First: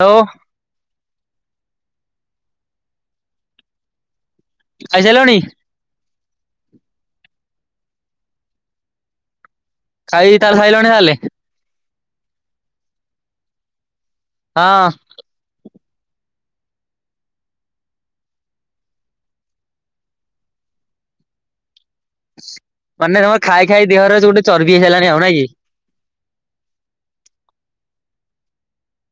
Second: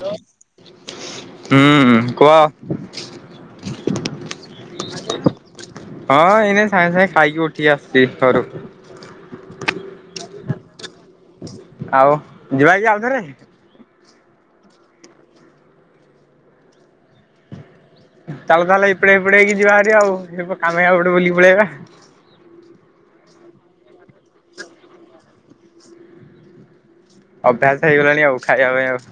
Hello ହୁଁ କୁହ। ଖାଇ ସାଇଲଣି? ହଁ ଏଇନେ ସାଙ୍ଗେ ସାଙ୍ଗେ ଖାଇକି ଉଠିକି ଆସଛି ଘରୁ। ଖାଇ ତାହାଲେ ଖାଇଲଣି ତାହଲେ। ଆଉ ଯିବା କି ଆଉଥରେ। ହଁ। ଚାଲ ତାହେଲେ ଏଇଡେଆ ଏପଡେ ହେଇକ ଯିବା ଆରି ଆଉ କାମେଇ ଗଟେ ବୁଲିକି ପଳେଇବା। ମାନେ ତମର ଖାଇ ଖାଇ ଦେହରେ ଗୋଟେ ଚର୍ବି ହେଇ ସାରିଲାଣି ଆଉ ନାଇଁ କି। ଅଭ୍ୟାସ ହେଇଗଲାଣି ଆଉ ଖାଇବା ପାଇଁ ଆଉ।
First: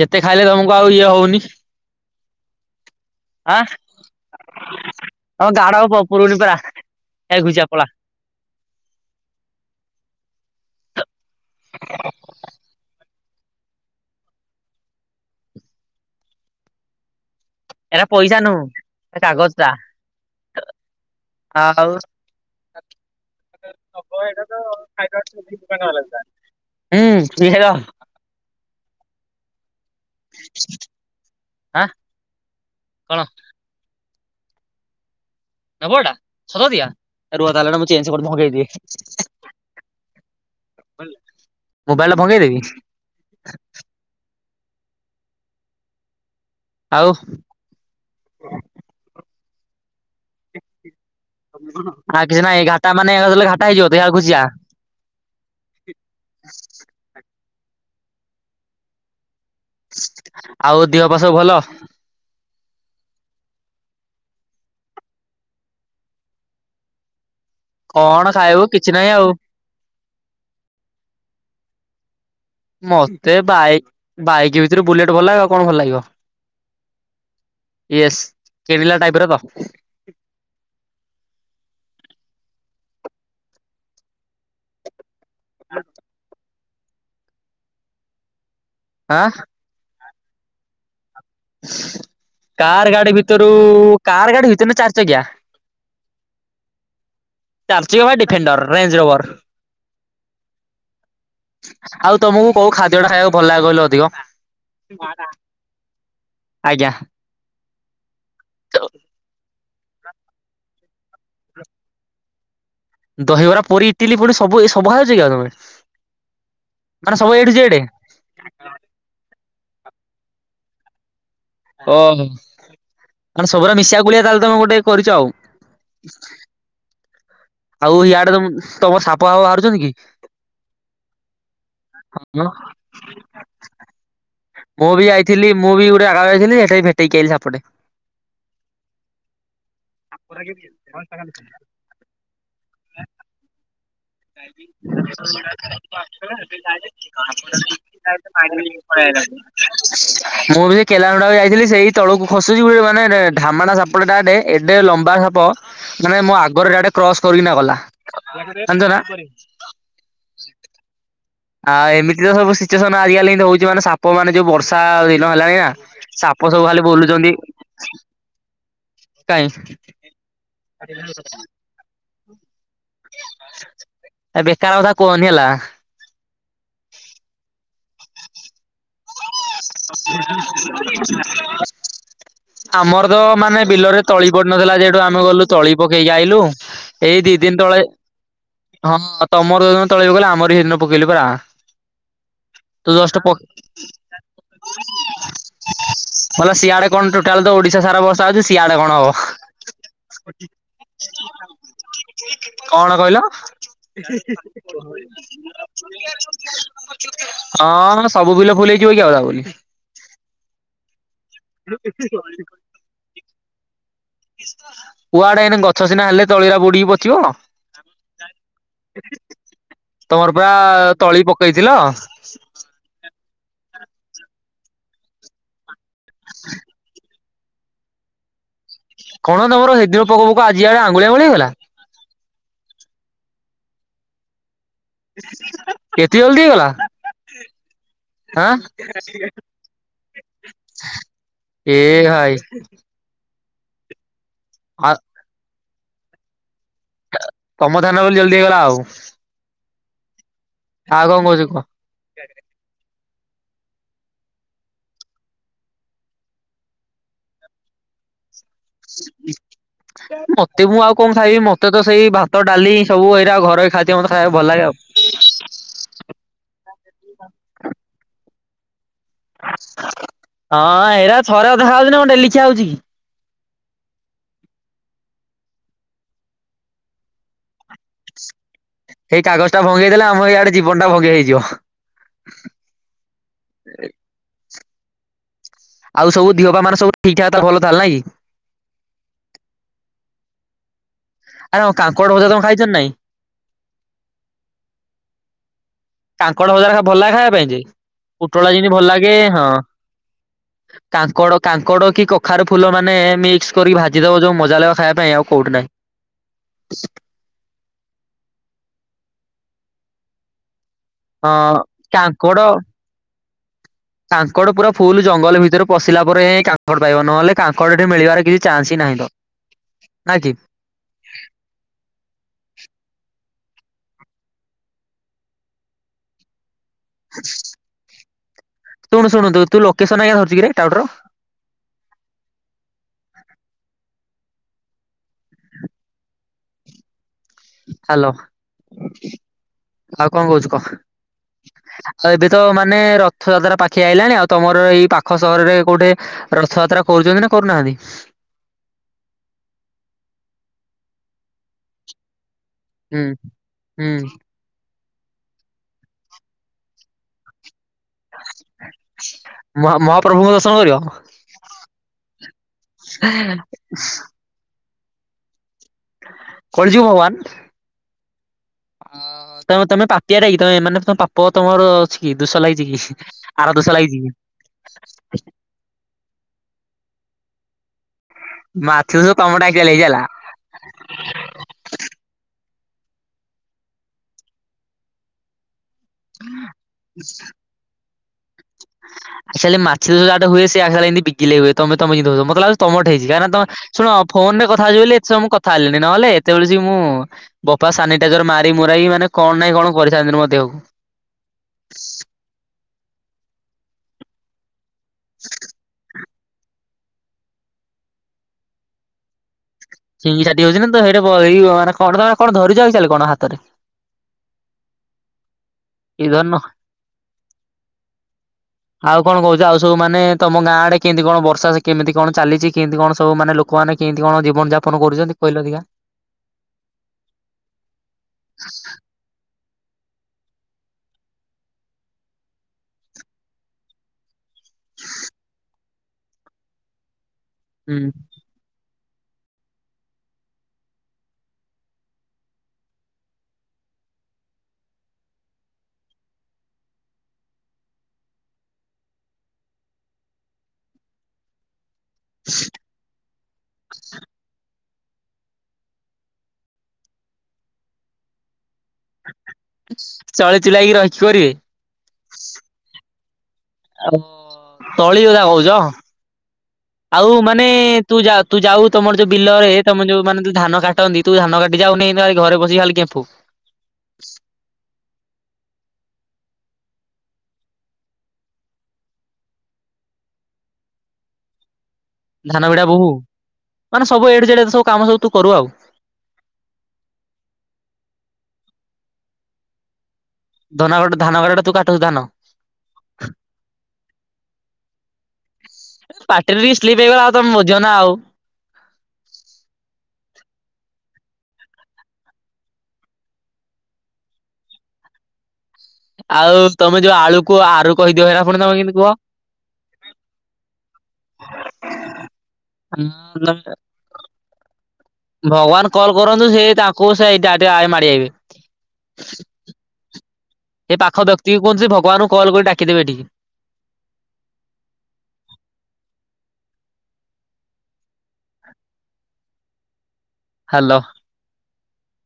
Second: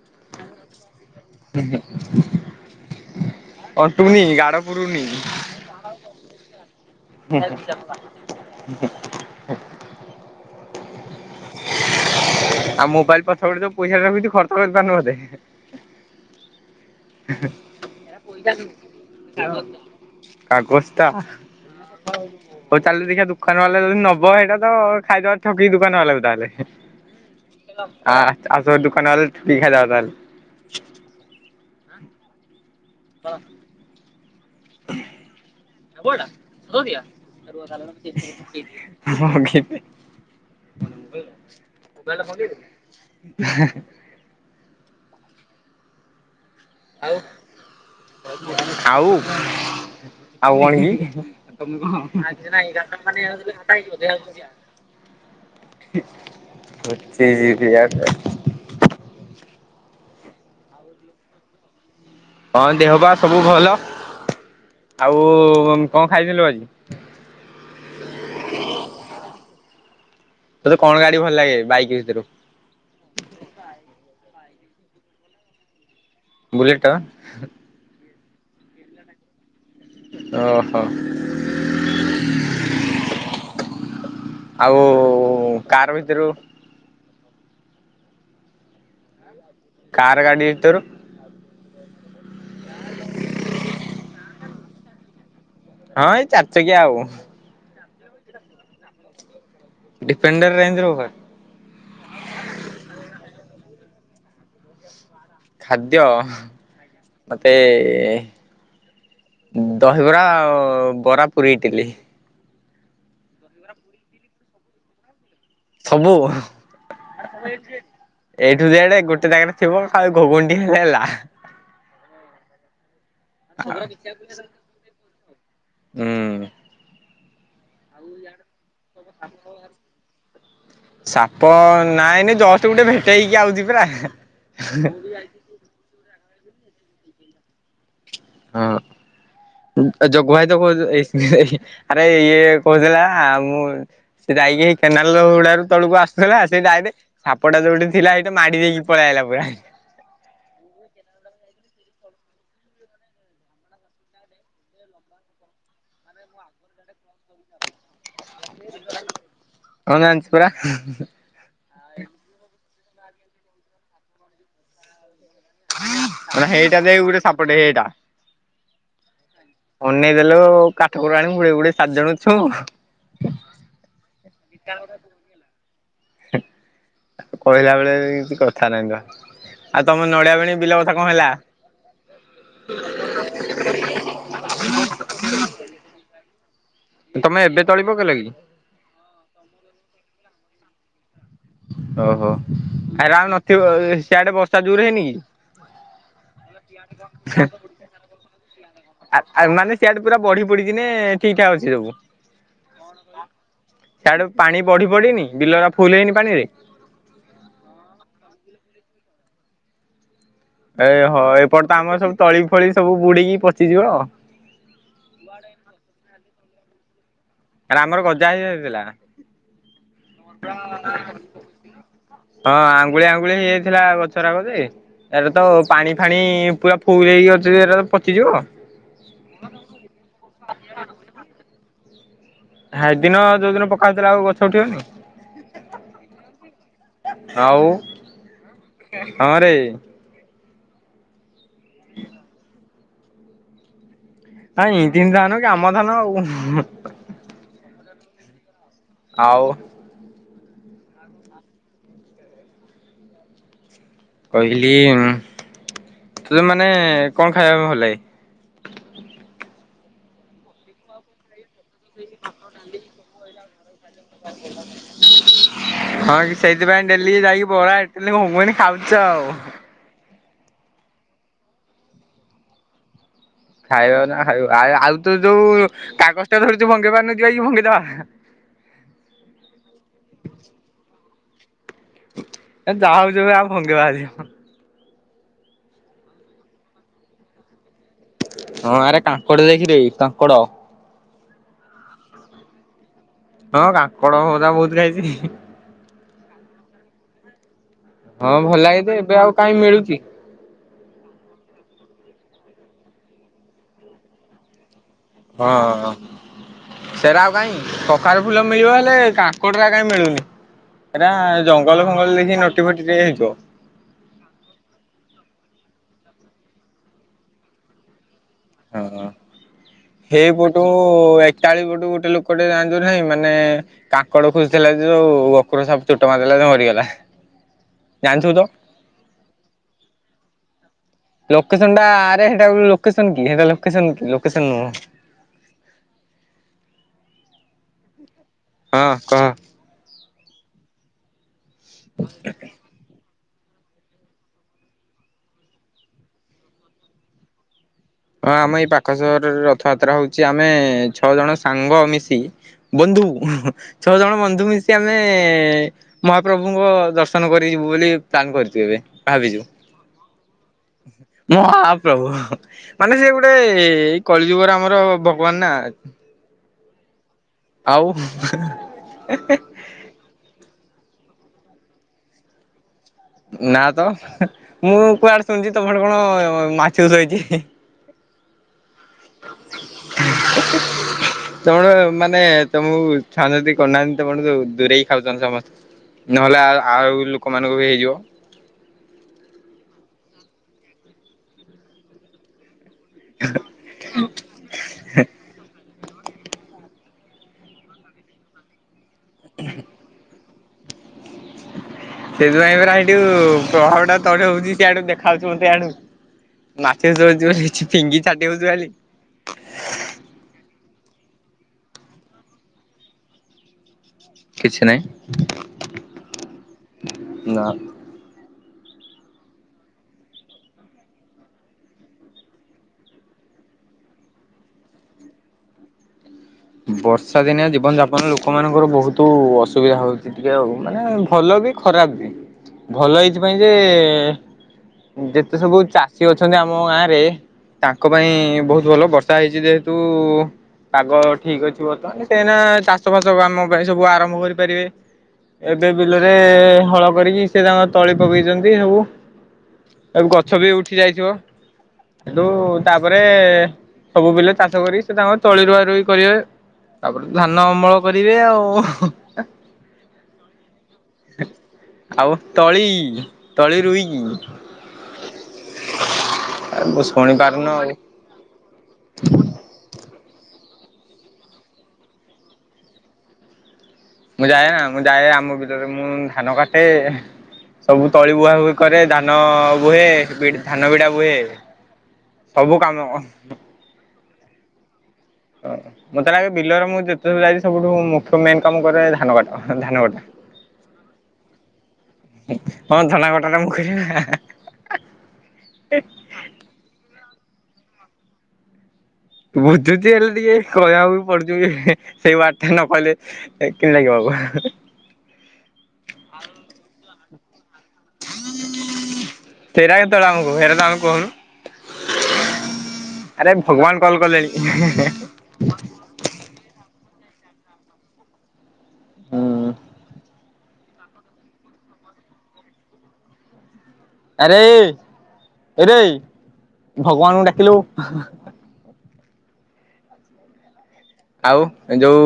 ଯେତେ ଖାଇଲେ ତମକୁ ଆଉ ଇଏ ହଉନି। ଅଣ୍ଟୁନି ଗାଢ ପୁରୁନି। ହମ ଗାଡ ପୁରୁଣି ପୁରା। ହଁ ହ। ଆଉ ମୋବାଇଲ ପଛ ପଟେ ଯୋଉ ପଇସା ଟା ବିି ଟିକେ ଖର୍ଚ୍ଚ କରି ପାରୁନୁ ବୋଧେ। ଏଇଟା ପଇସା ନୁ କାଗଜ ଟା। କାଗଜ ଟା। ଆଉ ହଉ ଚାଲ ଦେଖିବା ଦୋକାନ ବାଲା ଯଦି ହୁଁ ନବ ସେଇଟା ତ ଖାଇଦବାର ଠକି ଦୋକାନ ବାଲା କ ତାହେଲେ କିଏର ଆ ଆସ ଦୁକାନରେ ବିଖାଇ ଦଅ ତାହେଲେ। ହାଁ। କଣ ନବ ଏଟା ସତକଥା ରୁହ ତାହେଲେ ମୁଁ ଚେଞ୍ଜ କରି ଭଙ୍ଗେଇ [inaudible] ଦିଏ [inaudible] ମୋବାଇଲ ଟା ଭଙ୍ଗେଇ ଦେବି [inaudible] ଆଉ [unintelligible] ଆଉ ଆଉ କଣ କି? ଆଉ କିଛି ନାଇଁ ଘାଟା ମାନେ ଘାଟା ହେଇଯିବ ଦେହ ଘୁଚିଆ [unintelligible] ବଚି ଯିବି [unintelligible] ଆଉ ଦିହ ପାଆ ସବୁ ଭଲ? ହଁ ଦିହ ପାଆ ସବୁ ଭଲ। ଆଉ କଣ ଖାଇଥିଲୁ ଆଜି? କଣ ଖାଇବୁ କିଛି ନାହିଁ ଆଉ। ତତେ କଣ ଗାଡି ଭଲ ଲାଗେ ବାଇକି ଭିତୁରୁ? ମତେ ବାଇ ବାଇକ୍ ଭିତୁରୁ ବୁଲେଟ୍ ଭଲ ଲାଗିବ ଆଉ କଣ ଭଲ ଲାଗିବ। ବୁଲେଟ ୟେସ୍ [unintelligible] ଟାଇପ ର ତ। ଅହ। ଆଉ କାର ଭିତୁରୁ? ଆଁ କାର୍ ଗାଡି ଭିତୁରୁ? କାର ଗାଡି ଭିତୁରୁ କାର ଗାଡି ଭିତୁରୁ ନା ଚାରି ଚକିଆ? ହଁ ଏଇ ଚାରି ଚକିଆ ଆଉ। ଚାରି ଚକିଆ ବା Defender Range Rover. Defender Range Rover. ଆଉ ତମକୁ କୋଉ ଖାଦ୍ୟଟା ଖାଇବାକୁ ଭଲ ଲାଗେ କହିଲ ଅଧିକ? ଖାଦ୍ୟ ଆଜ୍ଞା। ମତେ ଦହିବରା ଆଉ ବରା, ପୁରି, ଇଟିଲି। ଦହିବରା ପୁରି ଇଟିଲି ପୁଣି ସବୁ ସଭା ଅଛି କି ଆଉ ତମେ? ସବୁ ମାନେ ସବୁ ଏଇଠୁ [unintelligible] ଜେଡ୍ ଏଠୁ ଯେଡେ ଗୋଟେ ଜାଗାରେ ଥିବ ଖାଲି ଘୁଗୁନି ଟିକେ ହେଲେ ହେଲା। ଓହୋ ମାନେ ସବୁୁରା ମିଶାଗୋଳିଆ ତାହେଲେ ତମେ ଗୋଟେ କରିଛ ଆଉ। ହୁଁ ଆଉ ଇଆଡେ ତ ସାପ ନାଇଁ ନାଇଁ ଜଷ୍ଟ୍ ଗୋଟେ ଭେ ଟେଇକି ଆଉଚି ପୁରା ମୁଁ ବି ଯାଇଥିଲି ମୁଁ ବି ଗୋଟେ ଜାଗାକୁ ଯାଇଥିଲି ହେଟେଇ ଭେଟେଇକି ଆଇଲିି ସେପଟେ। ହଁ ଜଗୁ ଭାଇ ଦବ [unintelligible] ଆରେ ଇଏ କହୁଥିଲା ମୁଁ ସେ ଯାଇକି ହେଇ କେନାଲ ହୁଡାରୁ ତଳକୁ ଆସୁଥୁଲା ସେ ଡାଇରେଟେ ସାପଟା ଯୋଉଠି ଥିଲା ହେଇଠି ମାଡି ଦେଇକି ପଳେଆଇଲା ପୁରା। [inaudible] ମୁଁ ବି ସେଇ କେନାଲ ହୁଡାକୁ ଯାଇଥିଲି ସେଇ ତଳକୁ ଖସୁଛି ଗୋଟେ ମାନେ ଢାମାଣା ସାପଟା ଗୋଟେ ଏଡେ ଲମ୍ବା ସାପ ମାନେ ମୋ ଆଗରେ ଡାଇରେଟେ କ୍ରସ୍ କରିକିନା ଗଲା, ଜାଣିଛ ନା? ହଁ ଜାଣିଛି ପୁରା ଆ ଏମିତି ତ ସବୁ ସିଚୁଏସନ୍ ଆଜିକାଲି ଏମିତି ହଉଛି ମାନେ ସାପ ମାନେ ଯୋଉ ବର୍ଷା ଦିନ ହେଲାଣି ନା। ମାନେ ସାପ ସବୁ ହେଇଟା ଖାଲି ଦେଇ ଗୋଟେ ବୁଲୁଚନ୍ତି, ସାପଟେ ହେଇଟା କାଇଁ? ଅନେଇ ଦେଲୁ କାଠକର ଆଣି ଗୁଡ଼େଇ ଗୁଡ଼େଇ ସାରିଦେଇ ଛୁଁ। ଆଁ ବେକାର କଥା କୁହନି ହେଲା। କହିଲା ବେଳେ କିଛି କଥା ନାହିଁବା। ଆଉ ତମ ନଡ଼ିଆବାଣୀ ବିଲ କଥା କଁ ହେଲା? ଆମରତ ମାନେ ବିଲରେ ତଳି ପଡ଼ିନଥିଲା ଯେଠୁ ଆମେ ଗଲୁ ତଳି ପକେଇକି ଆଇଲୁ। ଏଇ ତମେ ଦିଦିନ୍ ଏବେ ତଳେ ତଳି ପକେଇଲ କି? ହଁ ତମର ଯୋଉ ଦିନ ତଳି ପକେଇଲ ଆମର ହେଇଦିନ ପକେଇଲୁ ପରା। ଓହୋ, ହେରା ଆଉ ନଥିବ ସେଆଡ଼େ ବ ବଲା ସିଆଡ଼େ କଣ ଟୋଟାଲତ ଓଡ଼ିଶା ସାରା ବର୍ଷ ଆଁ ଆଁ ମାନେ ସେଆଡ଼େ ପୁରା ବଢି ପଡ଼ିପଡ଼ିକିନେ ଠିକ୍ ଠାକ୍ ଅଛି ସବୁ? କଣ କହିଲ? ସିଆଡ଼ୁ ପାଣି ବଢି ପଡ଼ିନି ବିଲଅରା ଫୁଲ୍ ହେଇନି ପାଣିରେ। ହଁ ସବୁ ବିଲ ଫୁଲ୍ ହେଇଯିବକି ଆଉ ତାବୋଲି। ଏଇ ହଁ ଏପଟେତ ଆମର ସବୁ ତଳି ଫଳି ସବୁ ବୁଡ଼ିକି ପଚିଯିବ ଆଉ। କୁଆଡ଼େ ଏଇନେ ଗଛ ସିନା ହେଲେ ତଳିରା ବୁଡ଼ୁକି ପଚିବ। ଆରେ ଆମର ଗଜା ହେଇଯାଇଥିଲା ତମର ପରା ତଳି ପକେଇଥିଲ? ହଁ ଆଙ୍ଗୁଳିଏ ଆଙ୍ଗୁଳିଏ ହେଇଯାଇଥିଲା ଗଛରାକଯେ ଏରାତ ପାଣି ଖାଣି ପୁରା ଫୁଲ୍ ହେଇକି ଅଛି ଏରାତ ପଚିଯିବ କଣ ତମର ହେଦିନ ପକଉ ପକଉ ଆଜି ଆଡ଼େ ଆଙ୍ଗୁଳି ଆଙ୍ଗୁଳି ହେଇଗଲା? ହେଦିନ ଯୋଉଦିନ ପକା ହଉଥିଲା ଆଉ ଗଛ ଉଠିବନି। କେତେ ଜଲ୍ଦି ହେଇଗଲା। ଆଉ? ଆଁ ହଁରେ ଏ ଭାଇ। ନାଇଁ ଆଉ ଦିନ୍ ଯାଉନକି ଆମ ଧାନ ଆଉ। ତମ ଧ୍ୟାନ ବୋଲି ଜଲ୍ଦି ହେଇଗଲା ଆଉ। ଆଉ। ଆଉ କଁ କହୁଚୁ କୁହ? କହିଲି ତତେ ମାନେ କଁ ଖାଇବା ଭଲ ଲାଗେ? ମତେ ମୁଁ ଆଉ କଁ ଖାଇବି ମ ମତେତ ସେଇ ଭାତ ଡ଼ାଲି ସବୁ ଏଇରା ଘରୋଇ ଖାଦ୍ୟ ମତେ ଖାଇବା ଭଲ ଲାଗେ ଆଉ। ହଁ କି ସେଇଥିପାଇଁ ଡେଲି ଯାଇକି ବରା ଇଟିଲି ଘୁଗୁନି ଖାଉଚ ଆଉ। ହଁ ହେରା ଥରେ ଅଧେ ଖାଉଚିନା କଁ ଡେଲି ଖାଉହଉଚିକି। ଖାଇବାନା ଖାଇବା ଆ ଆଉ ତୁଯୋଉ କାଗଜଟା ଧରିଛୁ ଭଙ୍ଗେଇ ପାରୁନୁ ଯିବାକି ଭଙ୍ଗେଇଦବା? ସେଇ କାଗଜଟା ଭଙ୍ଗେଇ ଦେଲେ ଆମ ଏଇଆଡ଼େ ଜିବନଟା ଭଙ୍ଗେଇ ହେଇଯିବ। ଏ ଯାହା ହଉଚି ହୋଉ ଆମେ ଭଙ୍ଗେଇବା ଆଜି। ଆଉ ସବୁି ଦିଅପା ମାନେ ସବୁ ଠିକ୍ ଠାକ୍ ତାହାଲେ ଭଲ ଥିଲା ନାଇଁକି? ହଁ ଆରେ କାଙ୍କଡ଼ ଦେଖିବ କାଙ୍କଡ଼। ଆରେଁ କାଙ୍କଡ଼ ଭଜା ତମ ଖାଇଚ ନାଇଁ? ହଁ କାଙ୍କଡ଼ ଭଯା ବହୁତ୍ ଖାଇଚି। କାଙ୍କଡ଼ ଭଜାରା ଭଲ ଲାଗେ ଖାଇବା ପାଇଁଯେ ହଁ ପୁଟଳାଟା ଯେମିତି ଭଲ ଯେ ଲାଗେ ଏବେ ଆଉ ହଁ। କାହିଁ ମିଳୁଛି। କାଙ୍କଡ଼ କାଙ୍କଡ଼କି କଖାର ଫୁଲ ମାନେ ମିକ୍ସ କରି ଭାଜିଦବ ଯୋଉ ମଜା ଲାଗିବ ଖାଇବା ପାଇଁ ଆଉ। ହଁ କୋଉଠି ନାହିଁ। ସେରା ଆଉ କାଇଁ। କଖାରୁ ଫୁଲ ମିଳିବ ହେଲେ କାଙ୍କଡ଼ଅରା କାଇଁ ମିଳୁନି। ହେରା ହଁ ଜଙ୍ଗଲ ଫଙ୍ଗଲ ଦେଖି ନଟି ଫଟିରେ ହେଇଥିବ। କାଙ୍କଡ଼ ପୁରା ଫୁଲ ଜଙ୍ଗଲ ଭିତରେ ପଶିଲା ପରେ କାଙ୍କଡ଼ ପାଇବ ନହେଲେ କାଙ୍କଡ଼ ଏଠି ମିଳିବାର କିଛି ଚାନ୍ସ ହିଁ ନାହିଁ ତ। ନା କି ହଁ [inaudible] ତୁ ଏକାଳି ପଟୁ ଗୋଟେ ଲୋକଟେ ଯାଆନ୍ତୁ ନାହିଁ ମାନେ କାଙ୍କଡ ଖୋଯୁଥିଲା ଯେ ଯୋଉ ଗୋଖର ସାପ ଚୋଟ ମାରିଲା ଯେ ମରିଗଲା। ଜାଣିଥିବୁ ତ। ଶୁଣୁ ଶୁଣନ୍ତୁ ତୁ ଲୋକେସନ ଆଜ୍ଞା ଧରିଚୁ କି ଟାଉଟର। ଲୋକେସନ ଟା ଆରେ ସେଟା ଲୋକସନ କି ଲୋକସନ ନୁହଁ। ହ୍ୟାଲୋ। ହଁ କହ। ଆଉ କଣ କହୁଛିୁ କହ ଆଉ ଏବେ ତ ମାନେ ରଥଯାତ୍ରା ପା ଖିଆଇଲାଣି ଆଉ ତମର ଏଇ ପାଖ ସହରରେ କୋଉଠି ରଥଯାତ୍ରା କରୁଛନ୍ତି ନା କରୁନାହାନ୍ତି? ହଁ ଆମ ଏଇ ପାଖ ସହରରେ ରଥଯାତ୍ରା ହଉଛି ଆମେ ଛଅ ଜଣ ସାଙ୍ଗ ମିଶି ହୁଁ ବନ୍ଧୁ ହୁଁ ଛଅ ଜଣ ବନ୍ଧୁ ମି ସେ ଆମେ ମହାପ୍ରଭୁଙ୍କ ଦର୍ଶନ କରି ଯିବୁ ବୋଲି ପ୍ଲାନ୍ କରିଛୁ ଏବେ ଭାବିଛୁ। ମହା ମହାପ୍ରଭୁଙ୍କୁ ଦର୍ଶନ କରିବ। ମହାପ୍ରଭୁ ମାନେ ସେ ଗୋଟେଇ କଳି ଯୁଗର ଆମର ଭଗବାନ ନା କଳିଯୁଗ ଭଗବାନ। ଆଉ ତମ ପା ଚୂତିଆଟାକି ତମେ ମାନେ ତମ ପାପ ତମର ଅଛି କି ଦୋଷ ଲାଗିଛି କି? ଆର ନା ଦୋଷ ତ ଲାଗିଛି କି ମୁଁ କୁଆଡେ ଶୁଣିଛି ତମର କଣ ମାଛଚାଷ ହେଇଛି। ମାଛଚାଷ ତମଟାକ ହେଇଲା। ତମର ମାନେ ତମକୁ ଚାହୁଁଛନ୍ତି କରୁନାହାନ୍ତି ତମର ଯ ଦୂରେଇ ହି ଖାଉଛନ୍ତି ସମସ୍ତେ। ନହେଲେ ଆ ଆଉ ଲୋକମାନାନଙ୍କର ବି ହେଇଯିବ। [inaudible] ତମଠି ହେଇଛି କାରଣ ତମେ ଶୁଣ ଫୋନରେ କଥା ହେଛିହଲେ ଏତ ସମୟ କଥା ହେଲିନି ନହଲେ ସେତେବେଳେ ମୁଁ ବାପା ସାନିଟାଇଜର ମାରି ମରାଇ ମାନେ କଣ ନାଇଁ କଣ କରି ସାରନ୍ତିନି ମୋ ଦେହକୁ। ସେଥିପାଇଁ ପୁରରା ଏଇଠୁ ପ୍ରଭାବ ଟା ତଡ ହଉଛି ସେଆଡୁ ଦେଖା ହାଉଛି ମତେଆଡୁ। ମାଛଉଛି ବୋଲି ଫିଙ୍ଗି ଛାଟି ହଉଛି ବୋଲି। ଫିଙ୍ଗିଛାଟି ହଉଛି ନା ତ ସେଇ ମାନେ କଣ ତମେ କଣ ଧରିଛ ଚାଲେ କଣ ହାତରେ? କିଛି ନାହିଁ। [inaudible] ଆଉ ନା। କଣ କହୁଛି ଆଉ ସବୁ ମାନେ ତମ ଗାଁ ଆଡେ କେମିତି କଣ ବର୍ଷା କେମିତି କଣ ଚାଲିଛି କେମିତି କଣ ସବୁ ମାନେ ଲୋ ଲୋକମାନେ କେମିତି କଣ ଜୀବନ ଯାପନ କରୁଛନ୍ତି କହିଲ ଦେଖିଆ? ବର୍ଷା ଦିନିଆ ଜୀବନ ଯାପନ ଲୋକମାନଙ୍କର ବହୁତ ତୁ ଅସୁବିଧା ହଉଛି ଟିକେ ଆଉ ମାନେ ଭଲ ବି ଖରାପ ବି ଭଲ ହେଇଥିପାଇ ଯେ ଯେତେ ସବୁ ଚାଷୀ ଅଛନ୍ତି ଆମ ଗାଁରେ ହୁଁ। ତାଙ୍କ ପାଇଁ ବହୁତ ଭଲ ବର୍ଷା ହେଇଛି ଯେହେତୁ ପାଗ ଠିକ ଅଛି ବର୍ତ୍ତମାନ ସେ ଚାଷ ବାସ କାମ ପାଇଁ ସବୁ ଆରମ୍ଭ କରିପାରିବେ ଏବେ ବିଲରେ ହଳ କରିକି ସେ ତାଙ୍କ ତଳି ପକେଇଛନ୍ତି ସବୁ ଏ ଗଛ ବି ଉଠି ଯାଇଥିବ। ସେଠୁ ତାପରେ ସବୁ ବିଲ ଚାଷ କରି ସେ ତାଙ୍କ ତଳିରୁୁଆ ର କରିବେ ତାପରେ ଧାନ ଅମଳ କରିବେ ଆଉ ଚଳେ ଚୁଲାଇକି ରଖକି କରିବେ। ଆଉ ତଳି ତଳି ଆଉ ରୁଇକି ତଳି କଥା କହୁଛ ମୁଁ ଶୁଣି ଆଉ ପାରୁନ ମାନେ ଆଉ। ତୁ ଯା ତୁ ଯାଉ ତମର ଯୋଉ ବିଲରେ ତମ ଯୋଉ ମାନେ ଯୋଉ ଧାନ କାଟନ୍ତି ତୁ ଧାନ କାଟି ଯାଉନି ନା ଏଇ ଘରେ ବସିିକି ଖାଲି ଗେମ୍ପୁ। ମୁଁ ଯାଏ ନା ମୁଁ ଯାଏ ଆମ ବିଲରେ ମୁଁ ଧାନ କାଟେ। ସବୁ ତଳି ବୁହାବୁହି କରେ ଧାନ ବୁହେ ଧାନ ବିିଡା ବୁହେ ଧାନ ସବୁ ବିଡା କାମ ବୋହୁ ମାନେ ସବୁ ଏ ଠୁ ଜେଡ୍ ଯେତେ ସବୁ କାମ ସବୁ ତୁ କରୁ। ଆଉ ମତେ ଲାଗେ ବିଲରେ ମୁଁ ଯେତେ ସବୁ ଯାଇଛି ସବୁଠୁ ମୁଖ୍ୟ ମେନ କାମ କରେ ଧାନ କାଟ ଧାନ କଟା। ଧନା କଟା ଧାନ କଟାଟା ତୁ କାଟଛୁ ଧାନ? ହଁ ଧାନ କଟା ଟା ମୁଁ କରେ ନା, ପାଟିରେ ବି ସ୍ଲିପ ହେଇଗଲା ଆଉ ତମେ ବୁଝିବ ନା ଆଉ। ବୁଝୁଛି ହେଲେ ଟିକେ କହିଆକୁ ବି ପଡୁଛି ହେ ସେଇ ୱାର୍ଡଟା ନ କହିଲେ ଏ କିନ୍ ଲାଗିବ ଅଭା ଆଉ ତମେ ଯୋଉ ଆଳୁ କୁହ ଆରୁ କହିଦିଅ ସେଇଟା ପୁଣି ତମେ କିନ୍ତି କୁହ? ସେଇଟା କେତେବେଳେ ଆମକୁ ସେଇଟା ତ ଆମେ କହୁନୁ ଆରେ ଭଗବାନ କଲ କଲେଣି। ଭଗବାନ କଲ୍ କରନ୍ତୁ ସେ ତାଙ୍କୁ ସେଇଟା ଟିକେ ଆଡେ ମାଡି ଆଇବେ। ହୁଁ ଏପାଖ ବ୍ୟକ୍ତିକୁ କୁହନ୍ତୁ ସେ ଭଗବାନଙ୍କୁ କଲ କରି ଡାକିଦେବେ ଏଠିକି। ଆରେ ଏରେ ଭଗବାନଙ୍କୁ ଡାକିଲୁ। ହ୍ୟାଲୋ। ଆଉ ଯୋଉ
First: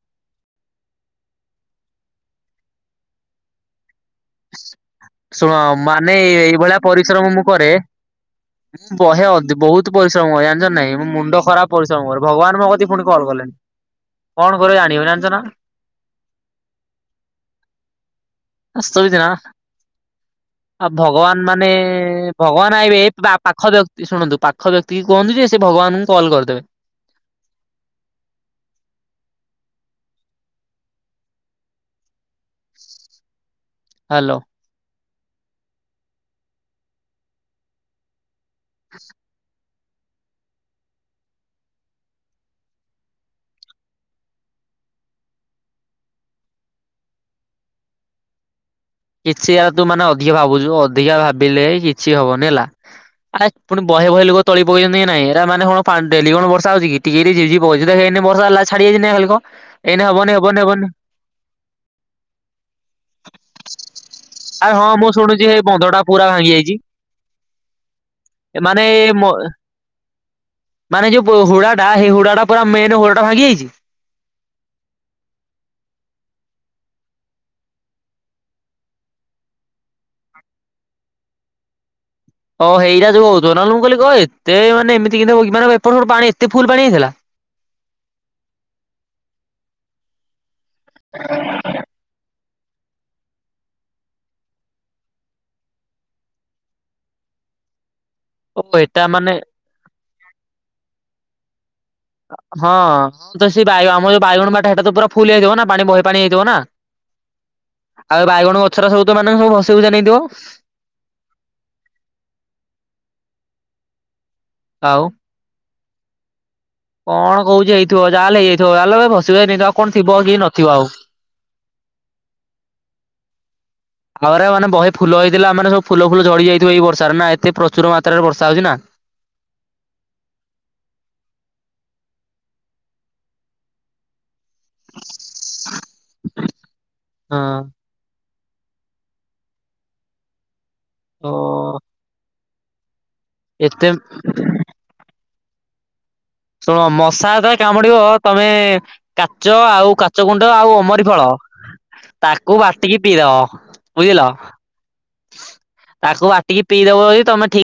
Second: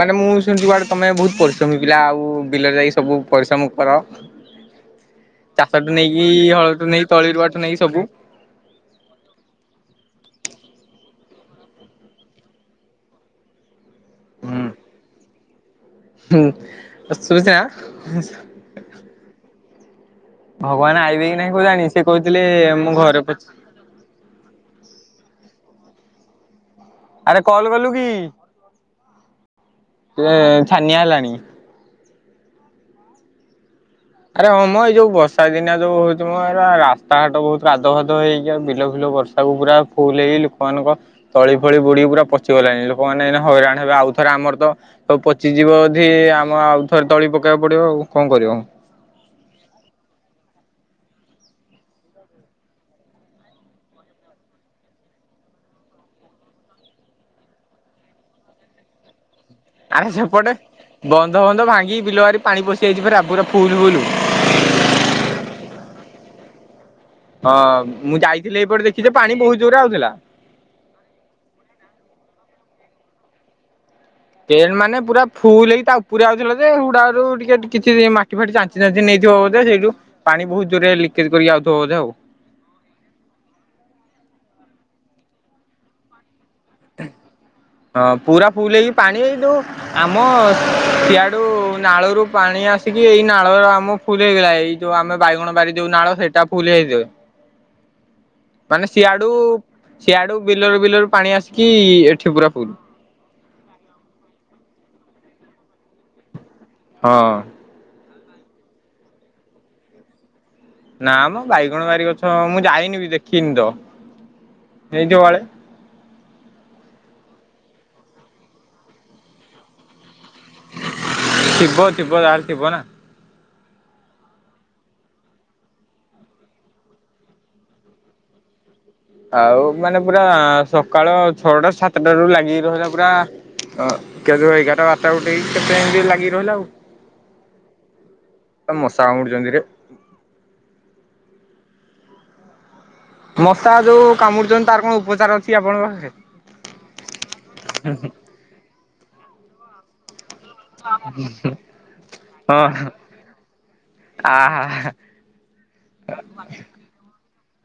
ମାନେ ମୁଁ ଶୁଣିଛି କୁଆଡେ ତମେ ବହୁତ ପରିଶ୍ରମୀ ପିଲା ଆଉ ବିଲରେ ଯାଇ ସବୁ ପରିଶ୍ରମ କର। ଶୁଣ ଚାଷଠୁ ମାନେ ନେଇକି ଏଇଭଳିଆ ହଳଠୁ ନେଇକି ତଳି ପରିଶ୍ରମ ମୁଁ ରୁଆଠୁ କରେ ନେଇକି ସବୁ ବହେ ଅଧି ବହୁତ୍ ପରିଶ୍ରମ କରେ ଜାଣିଚ ନା ନାଇଁ ମୋ ମୁଣ୍ଡ ଖରାପ ପରିଶ୍ରମ କରେ ଭଗବାନ ମୋ କତିକି ପୁଣି କଲ୍ କଲେଣି। କଣ କରିବ ଜାଣିହଉନି ଜାଣିଚ ନା ହୁଁ ଅସୁବିଧା ଅସୁବିଧା ଆଉ ଆଇବେ କି ଭଗବାନ ନାହିଁ ମାନେ କେଜାଣି ସେ କହୁଥିଲେ ଭଗବାନ ମୁଁ ଆଇବେ ଏ ଘରେ ପା ପଛ ପାଖ ଯ ଶୁଣନ୍ତୁ ପାଖ ଜାତିକୁ କୁହନ୍ତୁ ଯେ ସେ ଭଗବାନଙ୍କୁ କଲ୍ କରିଦେବେ। ଆରେ କଲ କଲୁ କି? ହାଲୋ। ଆରେ ହଁ ମ ଏଇ ଯୋଉ ବର୍ଷା ଦିନଆ ଯୋଉ ହଉଛି ମ ଆର ରାସ୍ତାଘାଟ ବହୁତ୍ କାଦୁଅ ଫାଦୁଆ ହେଇ ବିଲ ଫିଲ ବର୍ଷାକୁୁ ପୁରା ଫୁଲ୍ ହେଇ ଲୋକମାନଙ୍କ ତଳି ଫଳି ବୁଡିକି ପୁରା ପଚିଗଲାଣି ଲୋକମାନେ ଏଇନା ହଇରାଣ ହେବେ ଆଉଥରେ ଆମର ତ ସବୁ ପଚିଯିବ ଯଧି ଆମ ଆଉ ଥରେ ତଳି ପକେଇଆକୁ ପଡିବ ଆଉ କଣ କରିବ। କିଛି ଆଉ ତୁ ମାନେ ଅଧିକା ଭାବୁଚୁ ଅଧିକା ଭାବିଲେ କିଛି ହବନି ହେଲା। ଆରେ ପୁଣି ବହେ ବହେ ଲୋକ ତଳି ପକେଇଛନ୍ତି କି ନାଇଁ ହେରା ମାନେ କଣ ପା ଡେଲି କଣ ବର୍ଷା ହଉଛି କି? ଟିକେକିରି ଝିର୍ ଝିର୍ ପକଉଛି ସେତ ହେଇନେ ବର୍ଷା ହେଲା ଛଡାଯାଇଛି ନା ଖାଲି କହ? ଏଇନେ ଆରେ ହବନି ସେପଟେ ହବନି ହବନି ବନ୍ଧ ବନ୍ଧ ଭାଙ୍ଗିକି ବିଲବାରି ପାଣି ପଶି ଯାଇଛି ପରା ପୁରା ଫୁଲ ଫୁଲ। ଆରେ ହଁ ମୁଁ ଶୁଣୁଚି ହେଇ ବନ୍ଧଟା ପୁରା ଭାଙ୍ଗି ଯାଇଚି। ହଁ ମୁଁ ଯାଇଥିଲି ଏଇପଟେ ଦେଖିଛି ଯେ ମ ପାଣି ବହୁତ ଜୋରରେ ଆଉଥିଲା। ମାନେ ଯୋଉ ବୋ ହୁଡାଟା ହେଇ ହୁଡାଟା ପୁରା ମେନ୍ ହୁଡାଟା ଭାଙ୍ଗି ଯାଇଛି? କେନ୍ ମାନେ ପୁରା ଫୁଲ ହେଇକି ତା ଉପରେ ଆଉଥିଲା ଯେ ହୁଡ଼ାରୁ ଟିକେ କିଛି ମାଟି ଫାଟି ଚା ଚାଞ୍ଚି ଚାଞ୍ଚି ନେଇଥିବ ବୋଧେ ସେଇଠୁ ପାଣି ବହୁତ ଜୋରରେ ଲିକେଜ୍ କରି ଆାଉଥିବ ବୋଧେ ଆଉ। ଓ ହେଇରା ଯୋଉ ହଉଥିବ ନହେଲେ ମୁଁ କହିଲି କଣ ଏତେ ମାନେ ଏମିତି କେମିତି ହବ କି ମାନେ ଏପଟୁ ସେପଟୁ ପାଣି ଏତେ ଫୁଲ୍ ପାଣି ହେଇଥିଲା? ହଁ ପୁରା ଫୁଲ୍ ହେଇକି ପାଣି ଏଇଠୁ ଆମ ସିଆଡୁ ନାଳରୁ ପାଣି ଆସ୍ ଆସିକି ଏଇ ନାଳର ଆମ ଫୁଲ ହେଇଗଲା ଏଇ ଯୋଉ ଆମେ ବାଇଗଣ ବାରି ଯୋଉ ନାଳ ସେଇଟା ଫୁଲ ହେଇଯାଇ ଓ ମାନେ ଏଟା ସିଆଡୁ ସିଆଡୁ ବିଲରୁ ବିଲରୁ ପାଣି ଆସିକି ଇଏ ହଁଁ ତ ସେ ବାଇଗଣ ଆମର ଯୋଉ ବାଇଗଣ ବାରିଟା ହେଟା ତ ପୁରା ଫୁଲ ହେଇଥିବ ନା ପାଣି ବହେ ପାଣି ହେଇଥିବ ନା। ହଁ। ଆଉ ବାଇଗଣ ଗଛର ସବୁତ ମାନେ ସବୁ ଭସେଇଭୁଷା ନେଇଥିବ? ନା ମ ବାଇଗଣ ବାରି ଗଛ ମୁଁ ଯାଇନି ବି ଦେଖିନି ତ ଆଉ। ହେଇଥିବ କାଳେ। କଣ କହୁଛି ହେଇଥିବ ଯହା ହେଲେ ହେଇଯାଇଥିବ ତାହେଲେ ଭସାଇନେଇଥିବା ଆଉ କଣ ଥିବ କି ନଥିବ ଆଉ। ଥିବ ଥିବ ଯାହା ହେଲେ ଥିବ ନା। ଥରେ ମାନେ ବହେ ଫୁଲ ହେଇଥିଲା ମାନେ ସବୁ ଫୁଲ ଫୁଲଝଡି ଯାଇଥିବ ଏଇ ବର୍ଷାରେ ନା ଏତେ ପ୍ରଚୁର ମାତ୍ରାରେ ବର୍ଷା ହଉଛି ନା। ଆଉ ମାନେ ପୁରା ସକାଳ ଛଅଟା ସାତଟାରୁୁ ଲାଗିି ରହିଲା ପୁରା ଅ [unintelligible] ଭାଇ ବାରଟା ଗୋଟେ ହେଇକି କେତେ ଏମତି ଲାଗି ରହିଲା ହଁ ଆଉ ମଶା କାମୁଡୁଛନ୍ତିରେ। ଓ ମଶା ଏତେ ଯୋଉ କାମୁଡୁଚନ୍ତି ତାର କଣ ଉପଚାର ଅଛି ଆପଣଙ୍କ ପାଖରେ? ଶୁଣ ମଶା ଯେତେବେଳେ କାମୁଡିବ ତମେ କାଚ ଆଉ କାଚ ଗୁଣ୍ଡ ଆଉ ଅମରି ଫଳ ତାକୁ ହଁ ବାଟିକି ପିଇଦବ ବୁଝିଲ। ଆ ତାକୁ ବାଟିକି ପିଇଦବ ଯଦି ତମେ ଠିକ